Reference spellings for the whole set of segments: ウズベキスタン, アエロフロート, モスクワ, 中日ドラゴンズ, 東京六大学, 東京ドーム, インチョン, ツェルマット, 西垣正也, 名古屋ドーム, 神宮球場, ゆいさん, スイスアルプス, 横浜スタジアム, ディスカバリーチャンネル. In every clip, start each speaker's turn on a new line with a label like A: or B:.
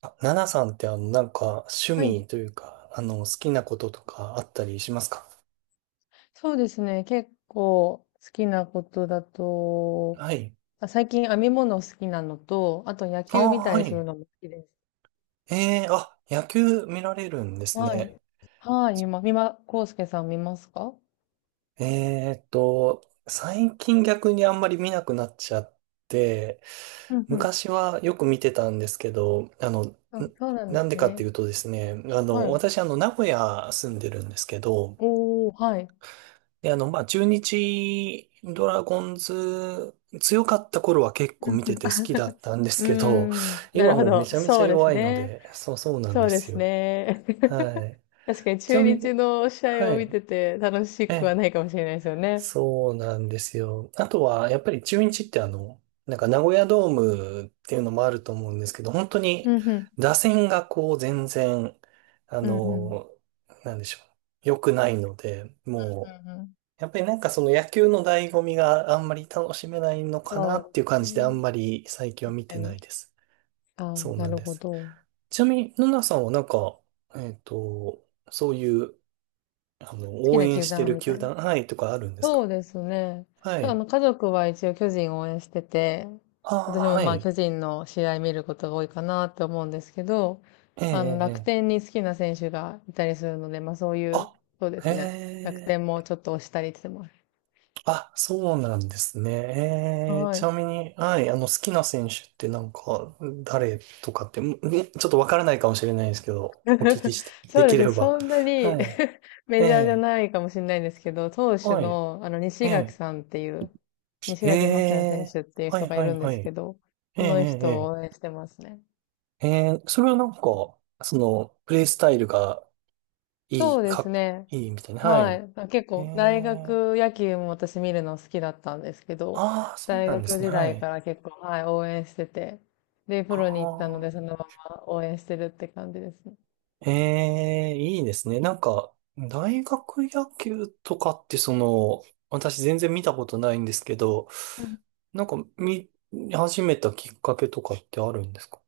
A: あ、ナナさんって趣
B: はい。
A: 味というか、好きなこととかあったりしますか？
B: そうですね。結構好きなことだと、
A: はい。
B: 最近編み物好きなのと、あと野
A: あ
B: 球み
A: あ、
B: たい
A: は
B: にする
A: い。
B: のも好きです。
A: えあ、野球見られるんです
B: はい。
A: ね。
B: はい。みま、みま、こうすけさん見ますか？
A: えーっと、最近逆にあんまり見なくなっちゃって、
B: うんうん。
A: 昔はよく見てたんですけど、
B: あ、そうなんで
A: なん
B: す
A: でかってい
B: ね。
A: うとですね、
B: はい。
A: 私名古屋住んでるんですけど、
B: おー、はい。
A: で、まあ、中日ドラゴンズ強かった頃は結
B: う
A: 構
B: ん
A: 見
B: う
A: て
B: ん。
A: て好
B: あ、
A: きだったんで す
B: うー
A: けど、
B: ん。なる
A: 今
B: ほ
A: もうめ
B: ど。
A: ちゃめちゃ
B: そうです
A: 弱いの
B: ね。
A: で、そうそうなん
B: そ
A: で
B: うで
A: す
B: す
A: よ。
B: ね。
A: はい。
B: 確かに
A: ちな
B: 中
A: み
B: 日
A: に、
B: の試
A: は
B: 合を見
A: い。
B: てて楽し
A: え
B: くは
A: え、
B: ないかもしれないですよね。
A: そうなんですよ。あとは、やっぱり中日って名古屋ドームっていうのもあると思うんですけど、本当
B: う
A: に
B: んうん。
A: 打線がこう全然、あ
B: うんうん。う
A: の、なんでしょう。良くないので、
B: ん
A: もう、
B: うん。
A: やっぱりなんかその野球の醍醐味があんまり楽しめないのかな
B: そ
A: っ
B: う
A: ていう
B: です
A: 感じであん
B: ね。
A: まり最近は
B: 確
A: 見
B: か
A: てな
B: に。
A: いです。
B: ああ、
A: そうな
B: な
A: ん
B: る
A: で
B: ほ
A: す。
B: ど。好
A: ちなみに、ナナさんはなんか、そういう、
B: き
A: 応
B: な
A: 援
B: 球
A: して
B: 団
A: る
B: みた
A: 球
B: いな。
A: 団、はい、とかあるんですか？
B: そうですね。
A: は
B: きょあ
A: い。
B: の、家族は一応巨人を応援してて、
A: ああ、
B: 私も
A: は
B: まあ
A: い。
B: 巨人の試合見ることが多いかなって思うんですけど、
A: ええ、
B: あの、
A: ええ。
B: 楽
A: ええ、
B: 天に好きな選手がいたりするので、まあそういう、
A: あ、
B: そうで
A: へ
B: すね。楽天
A: え。
B: もちょっと推したりしてます。
A: あ、そうなんですね。
B: は
A: ち
B: い。
A: なみに、はい、好きな選手ってなんか、誰とかって、ちょっとわからないかもしれないですけど、お聞き して、
B: そ
A: で
B: う
A: き
B: ですね。
A: れば。
B: そんなに
A: はい。え
B: メジャーじゃ
A: え、
B: ないかもしれないんですけど、投手
A: は
B: の、あの、
A: い。え
B: 西垣
A: え、
B: さんっていう、西
A: え
B: 垣正也選
A: え、
B: 手っていう
A: は
B: 人
A: い、
B: がい
A: は
B: る
A: い、
B: んで
A: はい。
B: すけ
A: え
B: ど、
A: え、
B: その人を
A: え
B: 応
A: え、
B: 援してますね。
A: ええ、それはなんか、その、プレイスタイルがい
B: そ
A: い、
B: うで
A: か
B: す
A: っ、
B: ね。
A: いいみたいな。は
B: は
A: い。
B: い。まあ結
A: え
B: 構、大
A: え、
B: 学野球も私見るの好きだったんですけど、
A: ああ、そう
B: 大
A: なんで
B: 学
A: すね。
B: 時
A: は
B: 代か
A: い。
B: ら結構、はい、応援してて、で、
A: あ
B: プロに行ったので、
A: あ。
B: そのまま応援してるって感じですね。
A: ええ、いいですね。なんか、大学野球とかってその、私全然見たことないんですけど、なんか見始めたきっかけとかってあるんですか？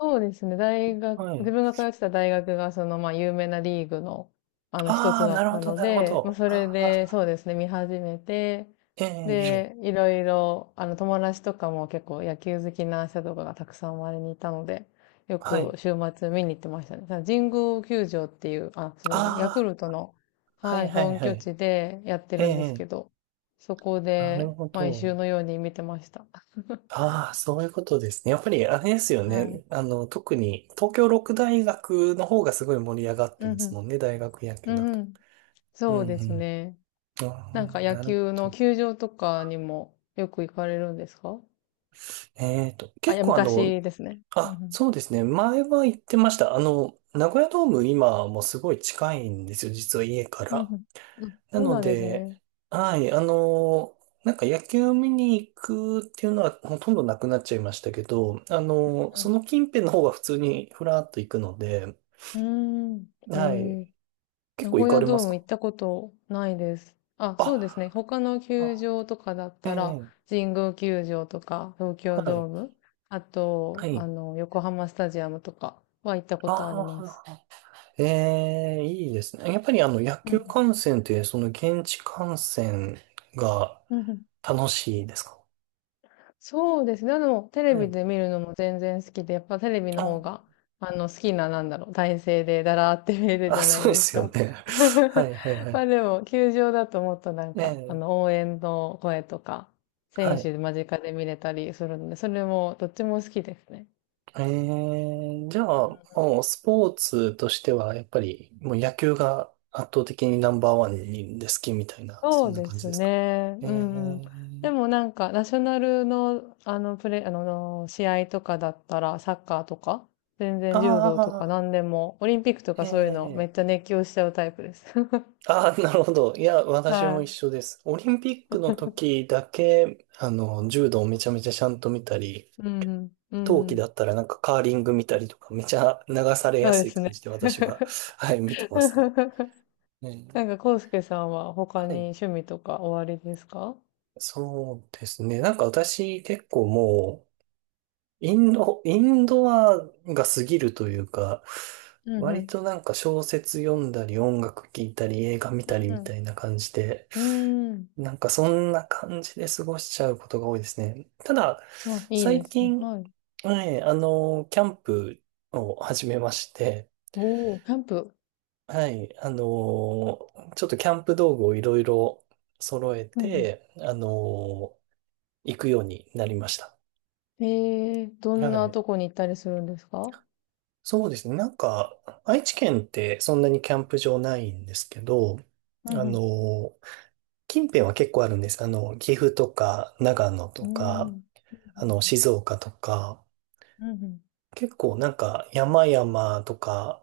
B: そうですね。大学、
A: は
B: 自
A: い。
B: 分が通ってた大学が、その、まあ、有名なリーグの、あの、一
A: あ
B: つ
A: あ、
B: だ
A: なる
B: っ
A: ほ
B: た
A: ど、
B: の
A: なるほ
B: で、まあ、
A: ど。
B: それ
A: あ
B: で、
A: あ、
B: そうですね、見始めて、
A: ええ、ええ、
B: で、いろいろ、あの、友達とかも結構野球好きな人とかがたくさん周りにいたので、よ
A: は
B: く
A: い。
B: 週末見に行ってましたね。ただ神宮球場っていう、あ、そうですね、ヤク
A: あ
B: ルトの、
A: あ、は
B: は
A: い、
B: い、
A: はい、
B: 本
A: は
B: 拠
A: い。
B: 地でやって
A: ええ、
B: るんです
A: ええ、
B: けど、そこ
A: なる
B: で、
A: ほ
B: 毎
A: ど。
B: 週のように見てました。
A: ああ、そういうことですね。やっぱりあれですよ
B: はい。
A: ね。特に東京六大学の方がすごい盛り上がって
B: う
A: ま
B: んう
A: す
B: ん。
A: もんね、大学野
B: う
A: 球だ
B: ん
A: と。
B: うん。
A: うん、
B: そうです
A: う
B: ね。
A: ん。
B: な
A: あ
B: んか野
A: なるほ
B: 球の
A: ど。
B: 球場とかにもよく行かれるんですか？
A: えっと、
B: あ、い
A: 結
B: や、
A: 構あの、
B: 昔ですね。う
A: あ、
B: ん
A: そうですね。前は行ってました。名古屋ドーム今もすごい近いんですよ。実は家か
B: うん。う
A: ら。
B: んうん。あ、
A: な
B: そう
A: の
B: なんです
A: で、
B: ね。
A: はい、なんか野球見に行くっていうのはほとんどなくなっちゃいましたけど、その近辺の方が普通にふらっと行くので、
B: うん。うー
A: は
B: ん。
A: い。
B: へえ。
A: 結
B: 名
A: 構行
B: 古
A: か
B: 屋
A: れま
B: ドー
A: す
B: ム
A: か？
B: 行ったことないです。あ、そうですね。他の球
A: あ、
B: 場とかだっ
A: あ、
B: たら、
A: ええ、
B: 神宮球場とか、東
A: は
B: 京ド
A: い。
B: ーム、あ
A: は
B: と、あ
A: い。
B: の、横浜スタジアムとかは行ったことありま
A: あ
B: す。
A: あ、ええ、いいですね。やっぱりあの野
B: う
A: 球
B: ん。
A: 観戦って、その現地観戦が
B: うんうん。
A: 楽しいですか？
B: そうですね。でも、テレ
A: は
B: ビ
A: い。
B: で見るのも全然好きで、やっぱテレビの
A: あ、
B: 方が、あの、好きな、なんだろう、体勢でだらーって見れるじ
A: あ、
B: ゃな
A: そ
B: い
A: うで
B: です
A: すよ
B: か。
A: ね。はい はいは
B: ま
A: い。
B: あでも、球場だともっとなん
A: え
B: か、あ
A: え、
B: の、応援の声とか、
A: は
B: 選
A: い。
B: 手間近で見れたりするので、それも、どっちも好きですね。
A: ええ、じゃあ、もうスポーツとしては、やっぱりもう野球が圧倒的にナンバーワンにで好きみたいな、そ
B: そ
A: ん
B: う
A: な
B: で
A: 感じ
B: す
A: ですか？
B: ね。
A: え
B: うんうん。で
A: え、
B: もなんか、ナショナルの、あの、試合とかだったら、サッカーとか、全
A: あ
B: 然柔道とか
A: あ、
B: 何でも、オリンピックとかそういうの、め
A: え
B: っ
A: え、
B: ちゃ熱狂しちゃうタイプです。
A: ああ、なるほど。いや、私も一
B: は
A: 緒です。オリンピックの時だけ、柔道をめちゃめちゃちゃんと見たり、
B: い。うんうん。う
A: 冬
B: んう
A: 季
B: ん。
A: だったらなんかカーリング見たりとか、めちゃ流され
B: そう
A: や
B: で
A: すい
B: す
A: 感
B: ね。
A: じで私は、はい、見てますね。
B: なん
A: ね。
B: か、コウスケさんは他
A: は
B: に
A: い。
B: 趣味とかおありですか？
A: そうですね。なんか私結構もう、インドアが過ぎるというか、
B: うんう
A: 割
B: ん。
A: となんか小説読んだり音楽聴いたり映画見
B: う
A: たりみた
B: ん
A: いな感じで、
B: うん。うーん。
A: なんかそんな感じで過ごしちゃうことが多いですね。ただ、
B: あ、いい
A: 最
B: ですね。
A: 近、
B: はい。
A: はい、キャンプを始めまして、
B: おー、キャンプ。
A: はい、ちょっとキャンプ道具をいろいろ揃え
B: うんうん。
A: て、行くようになりました。
B: ええ、どん
A: は
B: な
A: い。
B: とこに行ったりするんですか？
A: そうですね。なんか、愛知県ってそんなにキャンプ場ないんですけど、
B: う
A: あ
B: んうん。
A: の、近辺は結構あるんです。岐阜とか、長野
B: う
A: と
B: ーん。
A: か、
B: うん
A: 静岡とか、
B: うん。うんうん。
A: 結構なんか山々とか、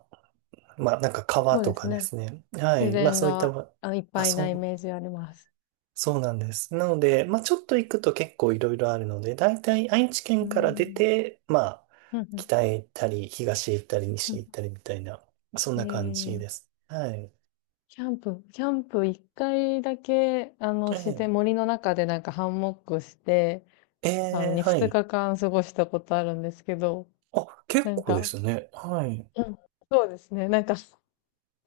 A: まあなんか川
B: そう
A: と
B: で
A: か
B: す
A: で
B: ね。
A: すね。は
B: 自
A: い。まあ
B: 然
A: そういった、
B: が、あ、いっぱいなイメージあります。
A: そうなんです。なので、まあ、ちょっと行くと結構いろいろあるので、大体愛知
B: う
A: 県から出
B: ん。
A: て、まあ、
B: うんうん。う
A: 北へ行ったり、東へ行ったり、
B: ん
A: 西へ
B: う
A: 行ったりみたいな、そん
B: ん。え
A: な感じ
B: え、
A: です。はい。
B: キャンプ1回だけ、あの、自
A: え
B: 然森の中でなんかハンモックして、
A: え、
B: あの、に
A: は
B: 2
A: い。
B: 日間過ごしたことあるんですけど、
A: あ、
B: な
A: 結
B: ん
A: 構で
B: か、
A: すね。はい。
B: うん、そうですね、なんか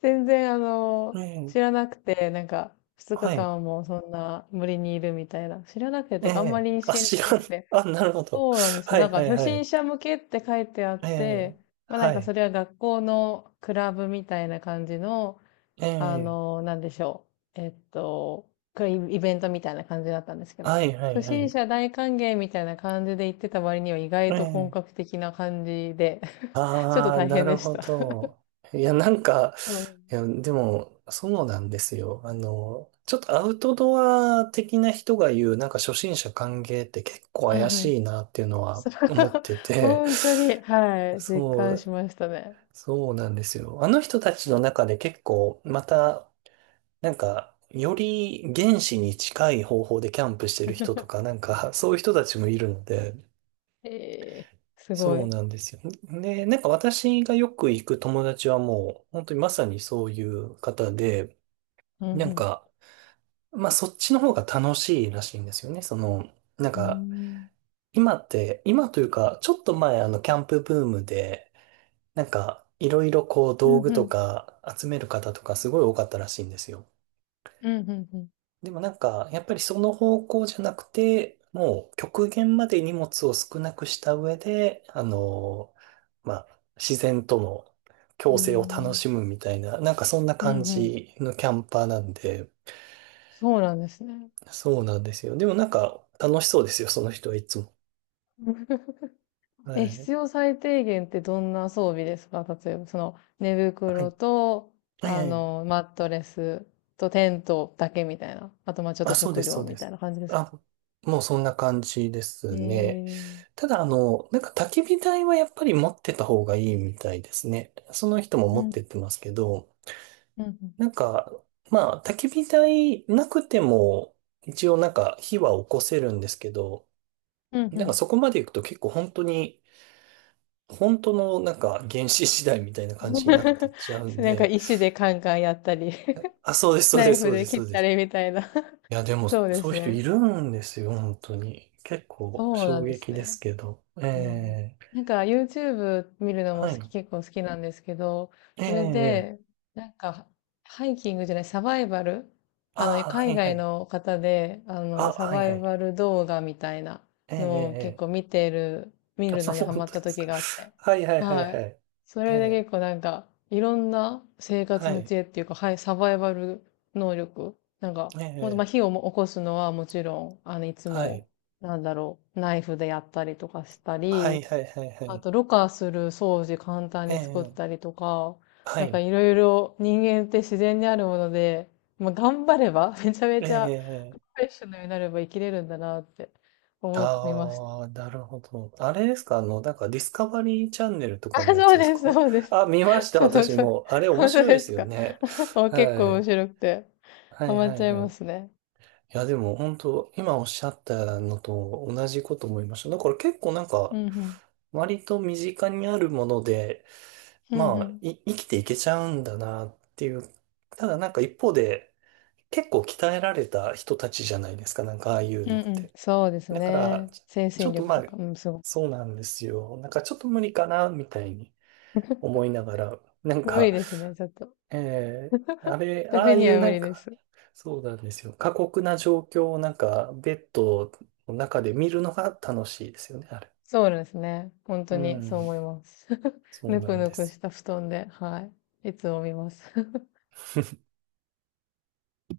B: 全然、あ
A: え
B: の、
A: え、
B: 知らなくて、なんか、2
A: はい。
B: 日間もそんな森にいるみたいな。知らなくて、
A: え
B: てかあんま
A: え、
B: り認
A: あ、
B: 識
A: 知
B: し
A: ら
B: てな
A: ん。
B: くて。
A: あ、なるほど。
B: そうなんですよ。
A: は
B: な
A: い、
B: ん
A: は
B: か、
A: い、
B: 初
A: は
B: 心
A: い。
B: 者向けって書いてあっ
A: ええ、
B: て、まあな
A: は
B: んか、
A: い。
B: それは学校のクラブみたいな感じの、
A: え
B: あ
A: え、
B: の、なんでしょう。クイイベントみたいな感じだったんですけど。
A: はい、はい、
B: 初
A: は
B: 心
A: い。
B: 者大歓迎みたいな感じで行ってた割には意外
A: え
B: と本
A: え、
B: 格的な感じで、ちょっと
A: ああ、
B: 大
A: な
B: 変
A: る
B: でし
A: ほ
B: た。
A: ど。いや、なんか、
B: うん。
A: いや、でも、そうなんですよ。ちょっとアウトドア的な人が言う、なんか初心者歓迎って結構
B: う
A: 怪
B: んう
A: し
B: ん。
A: いなっていうのは
B: そう、
A: 思って て、
B: 本当に、はい、実
A: そ
B: 感し
A: う、
B: ましたね。
A: そうなんですよ。あの人たちの中で結構、また、なんか、より原始に近い方法でキャンプしてる人と か、なんか、そういう人たちもいるので、
B: ええ、すご
A: そう
B: い。
A: なんですよ。で、なんか私がよく行く友達はもう、本当にまさにそういう方で、
B: うん
A: な
B: う
A: ん
B: ん。
A: か、まあ、そっちの方が楽しいらしいんですよね。その、なん
B: うー
A: か、
B: ん。
A: 今って、今というか、ちょっと前、キャンプブームで、なんか、いろいろこう、
B: うん
A: 道具
B: う
A: と
B: ん。
A: か集める方とかすごい多かったらしいんですよ。
B: うんうんう
A: でもなんか、やっぱりその方向じゃなくて、もう極限まで荷物を少なくした上で、まあ、自然との
B: ん。
A: 共生を
B: へ
A: 楽
B: え。
A: しむみたいな、なんかそんな
B: うんう
A: 感
B: んうんうん。
A: じのキャンパーなんで、
B: そうなんですね。
A: そうなんですよ。でもなんか楽しそうですよ、その人はいつも。は
B: え、
A: い。
B: 必要最低限ってどんな装備ですか？例えば、その、寝
A: は
B: 袋
A: い。
B: と、
A: え
B: あ
A: え。
B: の、マットレスとテントだけみたいな。あと、まあちょっと
A: あ、そうで
B: 食
A: す、そ
B: 料
A: う
B: み
A: で
B: たい
A: す。
B: な感じですか？
A: あ、もうそんな感じで
B: え
A: すね。
B: ー。
A: ただ、なんか焚き火台はやっぱり持ってた方がいいみたいですね。その人も持ってってますけど、
B: うん、うん、
A: なんか、まあ、焚き火台なくても、一応なんか火は起こせるんですけど、
B: うん、う
A: なんか
B: ん。
A: そこまで行くと結構本当に、本当のなんか原始時代みたいな感じになってっちゃう ん
B: なんか
A: で、
B: 石でカンカンやったり、
A: あ、そうです、そう
B: ナ
A: で
B: イ
A: す、
B: フ
A: そうで
B: で
A: す、そ
B: 切
A: う
B: っ
A: で
B: た
A: す。
B: りみたいな。
A: いや、で も、
B: そうで
A: そう
B: す
A: いう人い
B: ね。
A: るんですよ、本当に。結構、
B: そうな
A: 衝
B: んです
A: 撃です
B: ね。
A: けど。え
B: えー、
A: え、
B: なんか YouTube 見るのも
A: は
B: 好
A: い。
B: き、結構好きなんですけど、それ
A: ええ、
B: で、なんか、ハイキングじゃない、サバイバル、あの、
A: ああ、は
B: 海
A: いは
B: 外
A: い。
B: の方で、あ
A: あ、
B: の、サ
A: はい
B: バ
A: は
B: イ
A: い。
B: バル動画みたいな
A: ええ、ええ、
B: のを結
A: え
B: 構
A: え、
B: 見てる、見 るの
A: あ、
B: にハ
A: 本当
B: マっ
A: で
B: た
A: す
B: 時
A: か？
B: があって。
A: はいはいはい
B: は
A: は
B: い。
A: い。
B: そ
A: え
B: れで結構
A: え、
B: なんか、いろんな生活
A: は
B: の
A: い。
B: 知恵っていうか、はい、サバイバル能力。なんか、もっとまあ
A: ええ、
B: 火をも起こすのはもちろん、あの、いつ
A: はい。
B: もなんだろう、ナイフでやったりとかした
A: はい
B: り、
A: はいはいは
B: あ
A: い。
B: と、ろ過する掃除簡単
A: え
B: に作った
A: え、
B: りとか、
A: は
B: なんか
A: い。
B: いろいろ人間って自然にあるもので、まあ、頑張れば、めちゃめ
A: え
B: ちゃプロ
A: え、ええ、
B: フェッショナルになれば生きれるんだなって思いました。
A: ああ、なるほど。あれですか？なんかディスカバリーチャンネルと
B: あ、
A: かのやつ
B: そう
A: です
B: です、
A: か？
B: そうです。
A: あ、見ました、
B: そう
A: 私
B: そう。
A: も。あれ面
B: 本当
A: 白いで
B: で
A: す
B: す
A: よ
B: か。
A: ね。
B: あ、結
A: は
B: 構面
A: い。
B: 白くて、
A: は
B: ハ
A: い
B: マっ
A: はい
B: ちゃい
A: はい。
B: ま
A: い
B: すね。
A: や、でも本当、今おっしゃったのと同じこと思いました。だから結構なん
B: う
A: か、
B: んうん。
A: 割と身近にあるもので、
B: うん
A: ま
B: う
A: あ、
B: ん。
A: 生きていけちゃうんだなっていう。ただなんか一方で、結構鍛えられた人たちじゃないですか、なんかああいう
B: う
A: の
B: ん
A: っ
B: うん。
A: て。
B: そうです
A: だから、
B: ね。
A: ち
B: 精
A: ちょ
B: 神
A: っと
B: 力
A: ま
B: と
A: あ、
B: か、うん、すごい。
A: そうなんですよ。なんかちょっと無理かな、みたいに 思いながら、なん
B: 無
A: か、
B: 理ですね、ちょっと。
A: あれ、ああ
B: 私
A: い
B: に
A: う
B: は
A: な
B: 無
A: ん
B: 理で
A: か、
B: す。
A: そうなんですよ。過酷な状況をなんか、ベッドの中で見るのが楽しいですよね、あれ。
B: そうですね。本
A: う
B: 当に
A: ん、
B: そう思います。
A: そう
B: ぬ
A: な
B: く
A: ん
B: ぬ
A: で
B: く
A: すよ。
B: した布団で、はい。いつも見ます。